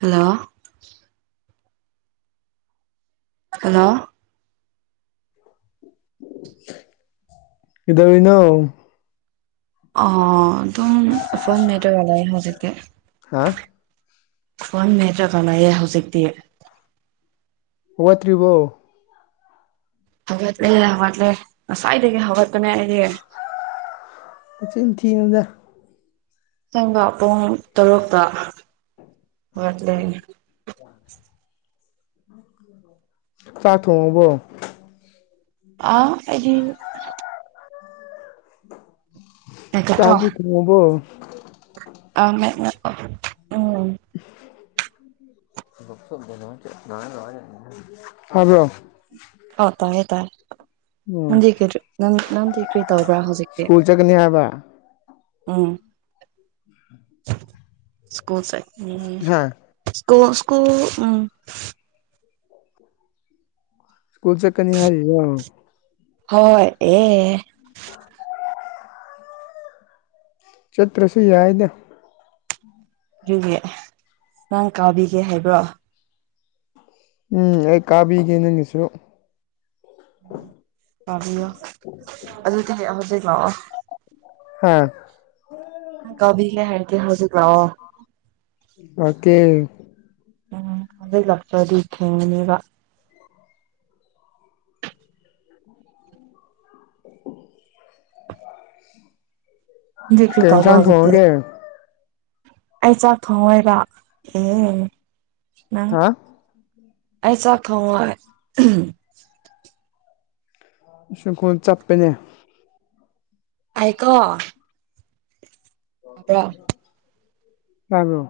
hello hello ꯏꯗꯅꯣ ꯑꯣ ꯑꯗꯨꯝ ꯐꯣꯟ ꯅꯦꯠꯔ ꯋꯥꯂꯥꯏ ꯍꯧꯖꯤꯛ ꯍꯥ ꯍꯟ ꯃꯦꯠꯇ꯭ꯔ ꯀꯥꯟꯅꯌꯦ ꯍꯧꯖꯤꯛꯇꯤ ꯋꯥꯠꯇ꯭ꯔꯤꯔꯤꯕꯣ ꯍꯋꯥꯠ ꯂꯩ ꯍꯋꯥꯠꯂ ꯉꯁꯥꯏꯗꯒꯦ ꯍꯋꯥꯠꯇꯅꯦ ꯆ ꯊꯤꯅꯖꯔ ꯆꯪꯕ ꯄꯨꯡ ꯇꯔꯨꯛꯇ ꯋꯥꯠꯂꯅꯤ ꯆꯥꯛ ꯊꯣꯡꯉꯕꯣ ꯑꯥ ꯑꯩꯒꯤ ꯆꯥꯡꯒꯤ ꯊꯣꯡꯕꯣ ꯑ ꯃ ꯎ ꯍꯂꯣ ꯇ ꯎꯝ ꯅꯟꯗꯤ ꯀꯗꯔꯤ ꯅ ꯅꯟ ꯀ꯭ꯔꯤ ꯇꯧꯕ꯭ꯔꯥ ꯍꯧꯖꯤꯛꯛꯇꯤ ꯁ꯭ꯀꯨꯜ ꯆꯠꯀꯅꯤ ꯍꯥꯏꯕ ꯎꯝ ꯁꯀꯨꯜꯁ ꯍꯥ ꯀꯣ ꯁꯀꯨ ꯎ ꯁ꯭ꯀꯨꯜ ꯆꯠꯀꯅꯤ ꯍꯥꯏꯔꯤ ꯑ ꯍꯣꯏ ꯑꯦ [unintelligible] ꯆꯠꯇ꯭ꯔꯁꯨ ꯌꯥꯏꯅ ꯑꯗꯨꯒꯤ ꯅꯪ ꯀꯥꯕꯤꯒꯦ ꯍꯥꯏꯕ꯭ꯔꯣ ꯎꯝ ꯑꯩ ꯀꯥꯕꯤꯒꯦ ꯅꯪ ꯉꯁꯨꯣ ꯇꯥꯕꯤꯌꯣ ꯑꯗꯨꯗꯤ ꯍꯧꯖꯤꯛ ꯂꯥꯛꯑꯣ ꯍꯥꯝ ꯀꯕꯤꯒ ꯍꯥꯏꯗꯤꯦ ꯍꯧꯁꯨꯛꯇꯑꯣ ꯑꯀꯦꯜ ꯎꯝ ꯑꯗꯨꯗꯩ ꯂꯥꯛꯁꯗꯤ ꯈꯦꯅꯦꯕ ꯀꯩ ꯏꯟꯁꯥꯡ ꯕꯤꯈ꯭ꯔꯤꯇꯐꯗ ꯊꯣꯡꯉꯒꯦ ꯑꯩ ꯆꯥꯛ ꯊꯣꯡ ꯍꯥꯏꯕ ꯑꯦ ꯅꯪ ꯍꯥ ꯑꯦꯁꯥ ꯈ ꯁꯪꯈꯣꯜ ꯆꯠꯄꯅꯦ ꯑꯩꯀꯣ ꯑ꯭ꯔꯥ ꯑꯗꯣ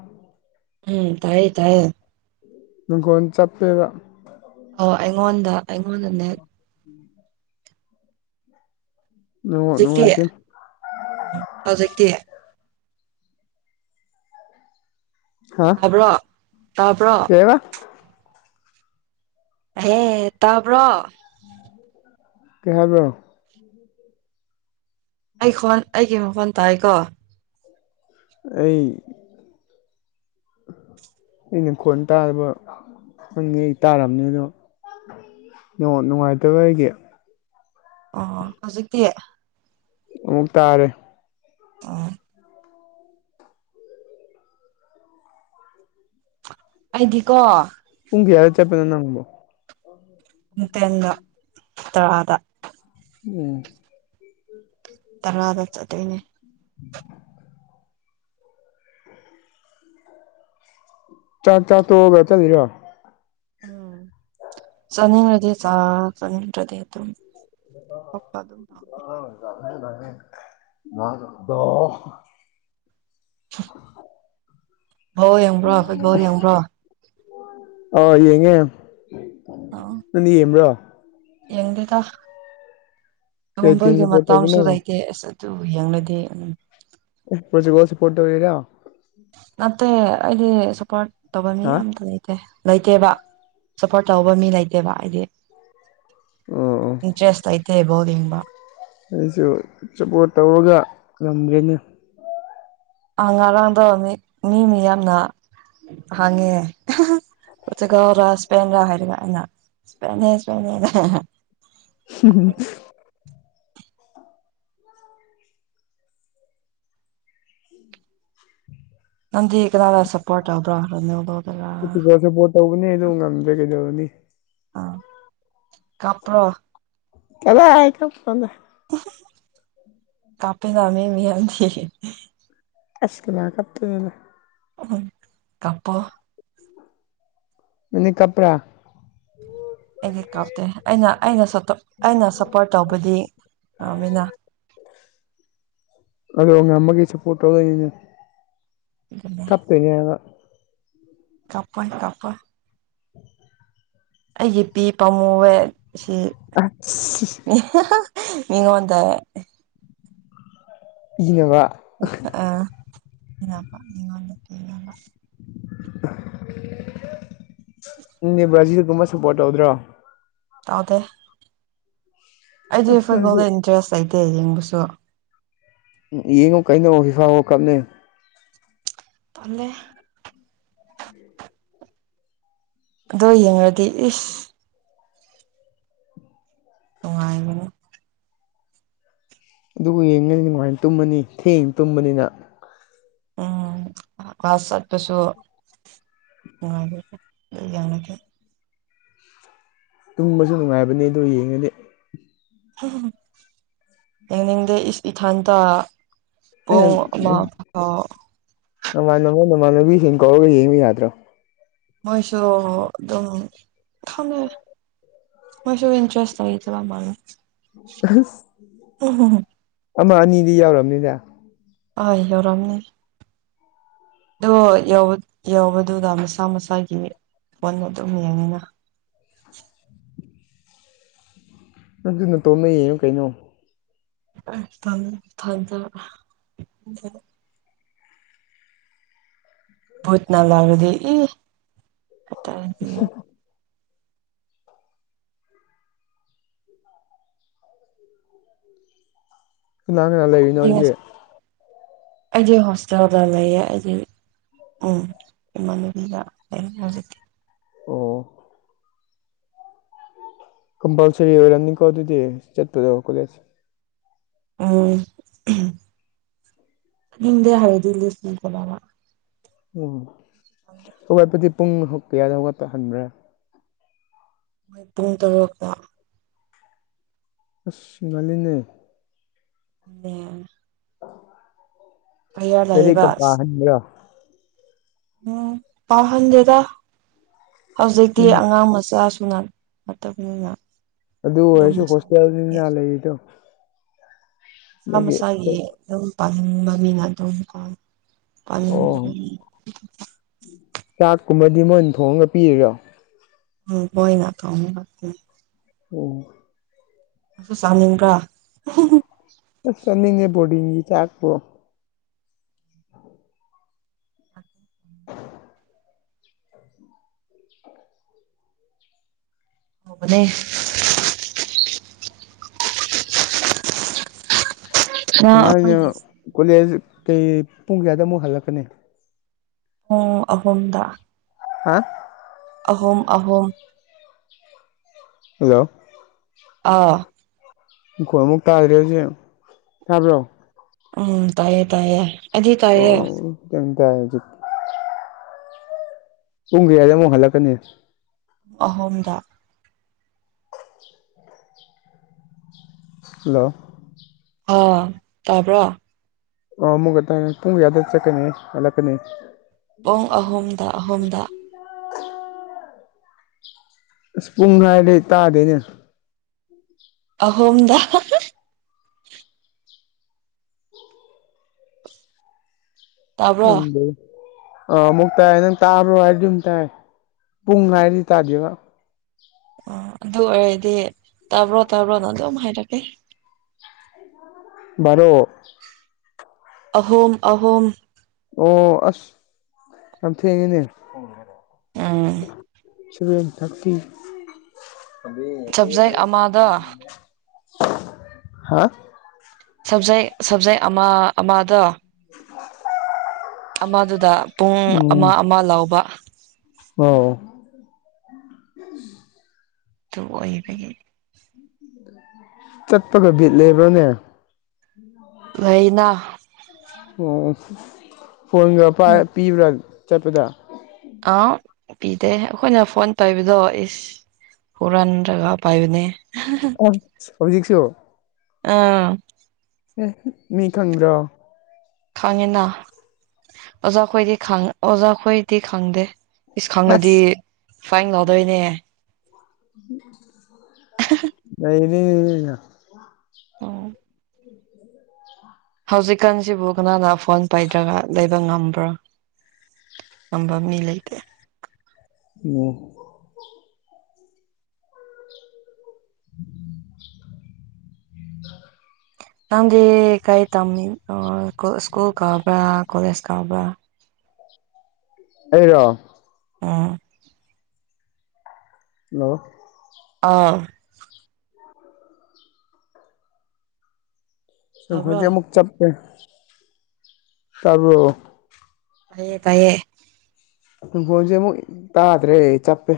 ꯎꯝ ꯇꯥꯏ ꯇꯥꯏꯌꯦ ꯪꯒꯣꯟ ꯆꯞꯄꯦꯕ ꯑꯣ ꯑꯩꯉꯣꯟꯗ ꯑꯩꯉꯣꯟꯗꯅꯦ ꯎꯝ ꯅꯦꯠꯋꯥꯛ ꯍꯧꯖꯤꯛꯇꯤ ꯅꯨꯡꯉꯥꯏꯇꯦ ꯍꯧꯖꯤꯛꯇꯤ ꯍꯥ ꯇꯄꯣ ꯇꯥꯄꯣ ꯀꯩꯕ ꯍꯦ ꯇꯄꯣ ꯀꯩꯕ ꯑꯩꯟ ꯑꯩꯒꯤ ꯃꯈꯣꯟ ꯇꯥꯏ ꯀꯣ ꯑꯩ ꯑꯩꯅ ꯈꯣꯟ ꯇꯥꯕ ꯈꯪꯉꯦ ꯑꯩ ꯇꯥꯔꯝꯅꯦ ꯑꯗꯣ ꯅꯨꯡꯉꯥꯏꯇꯕ ꯑꯩꯒꯤ ꯑꯣ ꯍꯧꯖꯤꯛꯇꯤ ꯑꯃꯨꯛꯇ ꯇꯥꯔꯦ ꯑꯥ ꯑꯩꯗꯤꯀꯣ ꯌꯥ ꯆꯦꯅꯕꯣ ꯍꯇꯦꯟꯗ ꯇꯔꯥꯗ ꯎꯝ ꯇꯔꯋꯥꯗ ꯆ ꯑꯗꯨꯅꯤ ꯆꯥꯛ ꯆꯥꯛ ꯇꯣꯛꯑꯒ ꯆꯠꯂꯤꯔꯣ ꯎꯝ ꯁꯅꯤ ꯍꯗ ꯁꯥ ꯁꯅꯤ ꯍꯗ ꯑꯗꯨꯝ ꯊꯣꯛꯄ ꯑꯗꯨꯝ ꯇꯧ ꯑ ꯉꯗꯣ [unintelligible] ꯕꯎ ꯌꯦꯡꯕ꯭ꯔꯣ ꯐꯨꯠꯕꯣꯜ ꯌꯦꯡꯕ꯭ꯔꯣ ꯑꯥ ꯌꯦꯡꯉꯦ ꯅꯪꯗꯤ ꯌꯦꯡꯕ꯭ꯔꯣ ꯌꯦꯗꯦꯗ ꯀꯩ ꯇꯤꯝ ꯇꯣꯝꯕꯒꯤ ꯁꯞꯄꯣꯔꯠ ꯇꯧꯕꯅꯣ ꯃꯇꯝꯁꯨ ꯂꯩꯇꯦ ꯑꯁ ꯑꯗꯨ ꯌꯦꯡꯂꯅꯗꯤꯦ ꯑꯗꯨꯝ ꯄꯨ ꯀꯣꯁꯤ ꯄꯨꯇ ꯑꯣꯏꯔꯣ ꯅꯠꯇꯦ ꯑꯩꯗꯤ ꯁꯞꯄꯣꯔꯠ ꯇꯧꯕ ꯃꯤ ꯍꯥ ꯑꯇ ꯂꯩꯇꯦ ꯂꯩꯇꯦꯕ ꯁꯞꯄꯣꯔꯠ ꯇꯧꯕ ꯃꯤ ꯂꯩꯇꯦꯕ ꯍꯥꯏꯗꯤ ꯑꯣ ꯑꯣ ꯏꯟꯇ꯭ꯔꯦꯁ ꯑꯥꯏꯇꯕꯣꯗꯤ ꯏꯕ ꯑꯩꯁꯨ ꯆꯄꯣꯔꯠ ꯇꯧꯔꯒ ꯉꯝꯒꯅꯤ ꯉꯔꯥꯡꯗ ꯃꯤ ꯃꯤ ꯃꯤ ꯌꯥꯝꯅ ꯍꯥꯡꯉꯦ ꯒ ꯔ ꯁꯄ ꯔ ꯍꯥꯏꯔꯩꯅ ꯁꯄꯅꯦꯄ [unintelligible] ꯅꯪꯗꯤ ꯀꯅꯥꯗ ꯁꯞꯄꯣꯔꯠ ꯇꯧꯕ꯭ꯔꯥ ꯔꯣꯅꯥꯜꯗꯣꯗꯔꯥ ꯎꯝ ꯏꯄꯣꯠꯁꯨꯄꯣꯠ ꯇꯧꯕꯅꯤ ꯑꯗꯨ ꯉꯝꯗ꯭ꯔꯦ ꯀꯩꯗꯧꯔꯅꯤ ꯀꯄ꯭ꯔꯣ ꯀꯂꯣ ꯍꯥꯏꯄ ꯀꯥꯄꯦꯗꯃꯤ ꯃꯤ ꯌꯥ ꯑꯁꯅꯥ ꯀꯞꯄ ꯎ ꯀꯄꯣ ꯑꯅꯤ ꯀꯄ꯭ꯔꯥ ꯌꯦ ꯀꯞꯇꯦ ꯑꯩꯅ ꯑꯩꯅ ꯁꯣ ꯑꯩꯅ ꯁꯞꯄꯣꯔꯠ ꯇꯧꯕꯗꯤ ꯃꯤꯅ ꯑꯗꯨꯗ ꯑꯃꯒꯤ ꯐꯣꯇꯣ ꯀꯞꯅꯤ ꯍꯥꯏ ꯀꯄꯣꯏ ꯀꯄꯣꯏ ꯎꯝ ꯑꯩꯒꯤ ꯄꯤ ꯄꯥꯃꯨꯋꯦ ꯁꯤ ꯑꯁ ꯃꯤꯉꯣꯟ ꯗ ꯏꯉ ꯋꯥ ꯑ ꯏꯄꯥ ꯋꯥꯇꯕ ꯅꯦ ꯕ꯭ꯔꯥꯖꯤꯜꯒꯨꯝꯕ ꯁꯞꯄꯣꯔꯠ ꯇꯧꯗ꯭ꯔꯣ ꯇꯗꯤ ꯑꯩꯗꯤ ꯑꯁ ꯅꯪꯁꯨ ꯐꯨꯠꯕꯣꯜꯗ ꯏꯟꯇꯔꯦꯁ ꯂꯩꯇꯦ ꯌꯦꯡꯕꯁꯨ ꯎ ꯌꯦꯡꯉꯣ ꯀꯩꯅꯣ ꯐꯐꯥ ꯀꯞꯅꯦ ꯇꯂꯦ ꯑꯗꯣ ꯌꯦꯡꯉꯗꯤ ꯏꯁ ꯋꯥ ꯑꯗꯨꯒ ꯌꯦꯡꯉꯅꯤꯅ ꯃꯥꯏꯅ ꯇꯨꯝꯃꯅꯤ ꯊꯦꯡ ꯇꯨꯝꯕꯅꯤꯅ ꯎꯝ ꯑꯁꯠ ꯄꯁꯨ ꯃꯥ ꯌꯥꯅꯠꯇ ꯇꯨꯝꯕꯁꯨ ꯅꯨꯡꯉꯥꯏꯕꯅꯤ ꯑꯗꯨ ꯌꯦꯡꯉꯗꯤ ꯌꯦꯅꯤꯡꯗꯦ ꯏꯊꯥꯟꯇ ꯄ ꯃ ꯅꯃꯥꯟ ꯃꯣꯏ ꯅꯃꯥꯟꯅꯕꯤꯁꯤꯡ ꯀꯧꯔꯒ ꯌꯦꯡꯕ ꯌꯥꯗ꯭ꯔꯣ ꯃꯣꯏꯁꯨ ꯑꯗꯨꯝ ꯈꯝꯅꯔꯦ ꯃꯁ ꯏꯟꯇꯔꯦꯁ ꯍꯥꯏ ꯏꯆ ꯑꯃꯅ ꯑꯁ ꯎ ꯑꯃ ꯑꯅꯤꯗꯤ ꯌꯥꯎꯔꯕꯅꯤꯗ ꯍ ꯌꯧꯎꯔꯝꯅꯤ ꯑꯗꯣ ꯌꯎꯧꯕꯗꯨꯗ ꯃꯁꯥ ꯃꯁꯥꯒꯤ ꯐꯣꯟ ꯑꯗꯨꯝ ꯌꯦꯡꯉꯤꯅ [unintelligible] ꯇꯧꯅꯩꯅ ꯀꯩꯅꯅꯣ ꯐꯝ ꯐꯗ ꯣꯠ ꯅ ꯂꯥꯛꯂꯗꯤ ꯏ [unintelligible] ꯀꯅꯥ ꯀꯅꯥ ꯂꯩꯔꯤꯅꯣꯖꯤꯁꯦ ꯑꯩꯗꯤ ꯍꯣꯁꯇꯦꯜꯗꯥ ꯂꯩꯌꯦ ꯑꯩꯗꯤ ꯎꯝ ꯏꯃꯥꯟꯅꯕꯤꯒ ꯂꯩ ꯍꯧꯖꯤꯛꯇꯤ ꯑꯣ ꯀꯝꯄꯜꯁꯔꯤ ꯑꯣꯏꯔꯝꯅꯤꯀꯣ ꯑꯗꯨꯗꯤ ꯆꯠꯄꯗꯣ ꯀꯣꯂꯦꯖ ꯎ ꯍꯗꯦ ꯍꯥꯏꯗꯤꯦ ꯐꯜ ꯀꯂ ꯎꯝ ꯍꯧꯋꯥꯠꯄꯗꯤ ꯄꯨꯡ ꯀꯌꯥꯗ ꯍꯧꯒꯠꯄ ꯍꯟꯕ꯭ꯔꯥ ꯃꯣꯏ ꯄꯨꯡ ꯇꯔꯨꯛꯇ ꯑꯁ ꯏ ꯉꯂꯤꯅꯦ ꯗ ꯐꯗꯤ ꯂꯩꯌꯦꯕ ꯀꯄꯥ ꯍ ꯎꯝ ꯄꯥꯍꯟꯗꯦꯗ ꯍꯧꯖꯤꯛꯇꯤ ꯎꯝ ꯑꯉꯥꯡ ꯃꯆꯥꯁꯨ ꯅꯥ ꯑꯗꯨ ꯍꯁꯨ ꯍꯣꯁꯇꯦꯜ ꯅ ꯂꯩꯗꯣ ꯃꯁꯥ ꯃꯁꯥꯒꯤ ꯑꯗꯨꯝ ꯄꯥꯅꯤꯡꯕ ꯃꯤꯅ ꯑꯗꯨꯝ ꯀꯣ ꯑ ꯑꯣ ꯀꯨꯝꯕꯗꯤ ꯃꯣꯏꯅ ꯊꯣꯡꯉꯒ ꯄꯤꯔꯔꯣ ꯎꯝ ꯍꯣꯏ ꯅꯅꯥꯇ ꯑꯃ ꯂ ꯑꯣ ꯑ ꯆꯥꯅꯤꯡ ꯀ ꯆꯅꯤꯦ ꯄꯣꯗꯤꯒꯤ ꯊꯥꯛꯕꯨꯣ ꯐꯕꯅꯦ ꯃꯃꯅ ꯑꯩꯈꯣꯏꯒꯤ ꯀꯣꯂꯦꯖ ꯀꯩ ꯄꯨꯡ ꯀꯌꯥꯗ ꯑꯃꯨꯛ ꯍꯜꯂꯛꯀꯅꯤ ꯑꯣ ꯑꯍꯨꯝꯗ ꯍꯥꯝ ꯑꯍꯣꯨꯝ ꯑꯍꯣꯨꯝ ꯍꯜꯂꯣ ꯑꯥ ꯑꯩꯈꯣꯏꯃꯨꯛ ꯇꯥꯗ꯭ꯔꯦ ꯍꯧꯖꯤꯛ ꯇꯥꯕ꯭ꯔꯣ ꯎꯝ ꯇꯥꯏꯌꯦ ꯇꯥꯏꯌꯦ ꯑꯗꯨ ꯇꯥꯏꯌꯦ ꯀꯖꯤ ꯄꯨꯡ ꯀꯌꯥꯗ ꯑꯃꯨꯛ ꯍꯜꯂꯛꯀꯅꯤ ꯑꯍꯣꯨꯝꯗ ꯍꯜꯂꯣ ꯑ ꯇꯄ ꯑ ꯑꯃꯨꯛꯒ ꯇ ꯇꯨꯡ ꯌꯥꯗ ꯆꯠꯀꯅꯤ ꯍꯜꯂꯛꯀꯅꯤ ꯄꯨꯡ ꯑꯍꯨꯝꯗ ꯑꯍꯨꯝꯗ [unintelligible] ꯑꯁ ꯄꯨꯡ ꯃꯏꯗꯩ ꯇꯥꯗꯣꯏꯅꯦ ꯑꯍꯣꯝꯗ ꯇꯥꯕ꯭ꯔꯣ ꯎ ꯑꯥ ꯑꯃꯨꯛ ꯇꯥꯏ ꯅꯪ ꯇꯥꯕ꯭ꯔꯣ ꯍꯥꯏꯔꯗꯤ ꯑꯗꯨꯝ ꯇꯥꯏ ꯄꯨꯡ ꯉꯥꯏꯔꯗꯤ ꯇꯥꯗꯦꯕ ꯑꯣ ꯑꯗꯨ ꯑꯣꯏꯔꯗꯤ ꯇꯥꯕ꯭ꯔꯣ ꯇꯥꯕ꯭ꯔꯣꯅꯪ ꯑꯗꯨꯝ ꯍꯥꯏꯔꯛꯀꯦ ꯔꯣ ꯑꯍꯣꯝ ꯑꯍꯣꯝ ꯑꯣ ꯑꯁ ꯌꯥꯝ ꯊꯦꯡꯉꯤꯅꯦ ꯑꯥ ꯁ ꯊꯀꯤ ꯁꯕꯖꯦꯛ ꯑꯃꯗ ꯍꯥ ꯁꯕꯖꯦꯛ ꯁꯕꯖꯦꯛ ꯑꯃ ꯑꯃꯗ ꯑꯃꯗꯨꯗ ꯄꯨꯡ ꯑꯃ ꯎꯝ ꯑꯃ ꯂꯥꯎꯕ ꯑꯣ ꯇ ꯑꯣꯏꯍꯕꯒꯤ ꯆꯠꯄꯒ ꯕꯤꯠ ꯂꯩꯕ꯭ꯔꯣꯅꯦ ꯂꯩꯅ ꯑꯣ ꯐꯣꯟꯗꯨ ꯄꯤꯕ꯭ꯔꯥ ꯆꯠꯄꯗ ꯑꯥ ꯄꯤꯗꯦ ꯑꯩꯈꯣꯏꯅ ꯐꯣꯟ ꯇꯧꯕꯗꯣ ꯏꯁ ꯄꯨꯔꯥꯅ ꯇꯒ ꯄꯥꯏꯕꯅꯦ ꯁꯖꯁꯤ ꯑꯥ ꯑꯦ ꯃꯤ ꯈꯪꯕ꯭ꯔꯣ ꯈꯥꯡꯉꯤꯅ ꯑꯣꯖꯥ ꯈꯣꯏꯗꯤ ꯑꯣꯖꯥꯈꯣꯏꯗꯤ ꯈꯪꯗꯦ ꯏꯁ ꯈꯪꯅꯗꯤ ꯑꯁ ꯐꯥꯏꯟ ꯂꯧꯗꯣꯏꯅꯦ ꯑꯩ ꯑ ꯍꯧꯖꯤꯛꯀꯥꯟꯁꯤꯕꯨ ꯀꯅꯥꯅ ꯐꯣꯟ ꯄꯥꯏꯗ꯭ꯔꯒ ꯂꯩꯕ ꯉꯝꯕ꯭ꯔꯣ ꯅꯝꯕꯝꯃꯤ ꯂꯩ ꯂꯩꯇꯦ ꯑꯣ ꯎ ꯅꯪꯦ ꯀꯩ ꯇꯝ ꯑ ꯁꯀꯨꯜ ꯀꯕ꯭ꯔꯥ ꯀꯂꯦꯖ ꯀ ꯍꯕ꯭ꯔꯥ ꯑꯩꯗ ꯑꯥ ꯍ ꯑꯥ ꯇꯥꯕ꯭ꯔꯣ ꯈꯣꯏꯁꯦꯃꯨꯛ ꯆꯞꯦ ꯇꯔꯕ ꯐꯌꯦ ꯐꯌꯦꯦ ꯏꯪꯈꯣꯟꯁꯦ ꯑꯃꯨꯛ ꯇꯥꯗ꯭ꯔꯦ ꯆꯞꯄꯦ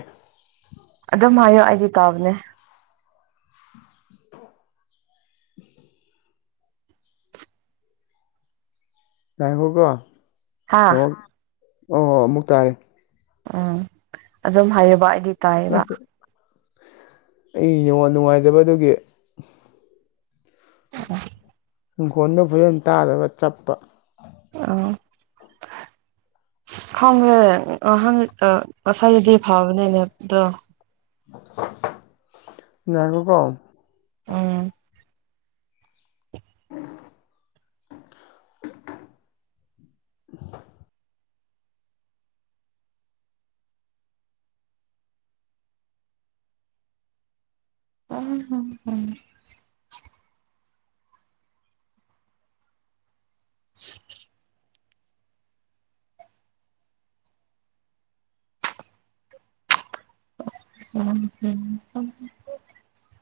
ꯑꯗꯨꯝ ꯍꯥꯏꯌꯣ ꯑꯩꯗꯤ ꯇꯥꯕꯅꯦ ꯉꯥꯏꯈꯣꯀꯣ ꯍꯥ ꯑꯣ ꯍ ꯑꯃꯨꯛ ꯇꯥꯔꯦ ꯎꯝ ꯑꯗꯨꯝ ꯍꯥꯏꯌꯦꯕ ꯑꯩꯗꯤ ꯇꯥꯏꯌꯦꯕ ꯑꯩꯉ ꯅꯨꯡꯉꯥꯏꯖꯕꯗꯨꯒꯤ ꯎ ꯏꯪꯈꯣꯟꯗ ꯐꯖꯅ ꯇꯥꯗꯕ ꯆꯠꯄ ꯑ ꯐꯣꯡ꯭ꯔꯦ ꯑ ꯍꯪ ꯑ ꯉꯁꯥꯏꯗꯗꯤ ꯐꯕꯅꯦꯅꯦ ꯑꯗ ꯅꯈꯣ ꯀꯣ ꯎꯝ ꯎꯝ [unintelligible] ꯑꯝ [unintelligible] ꯎꯝꯝ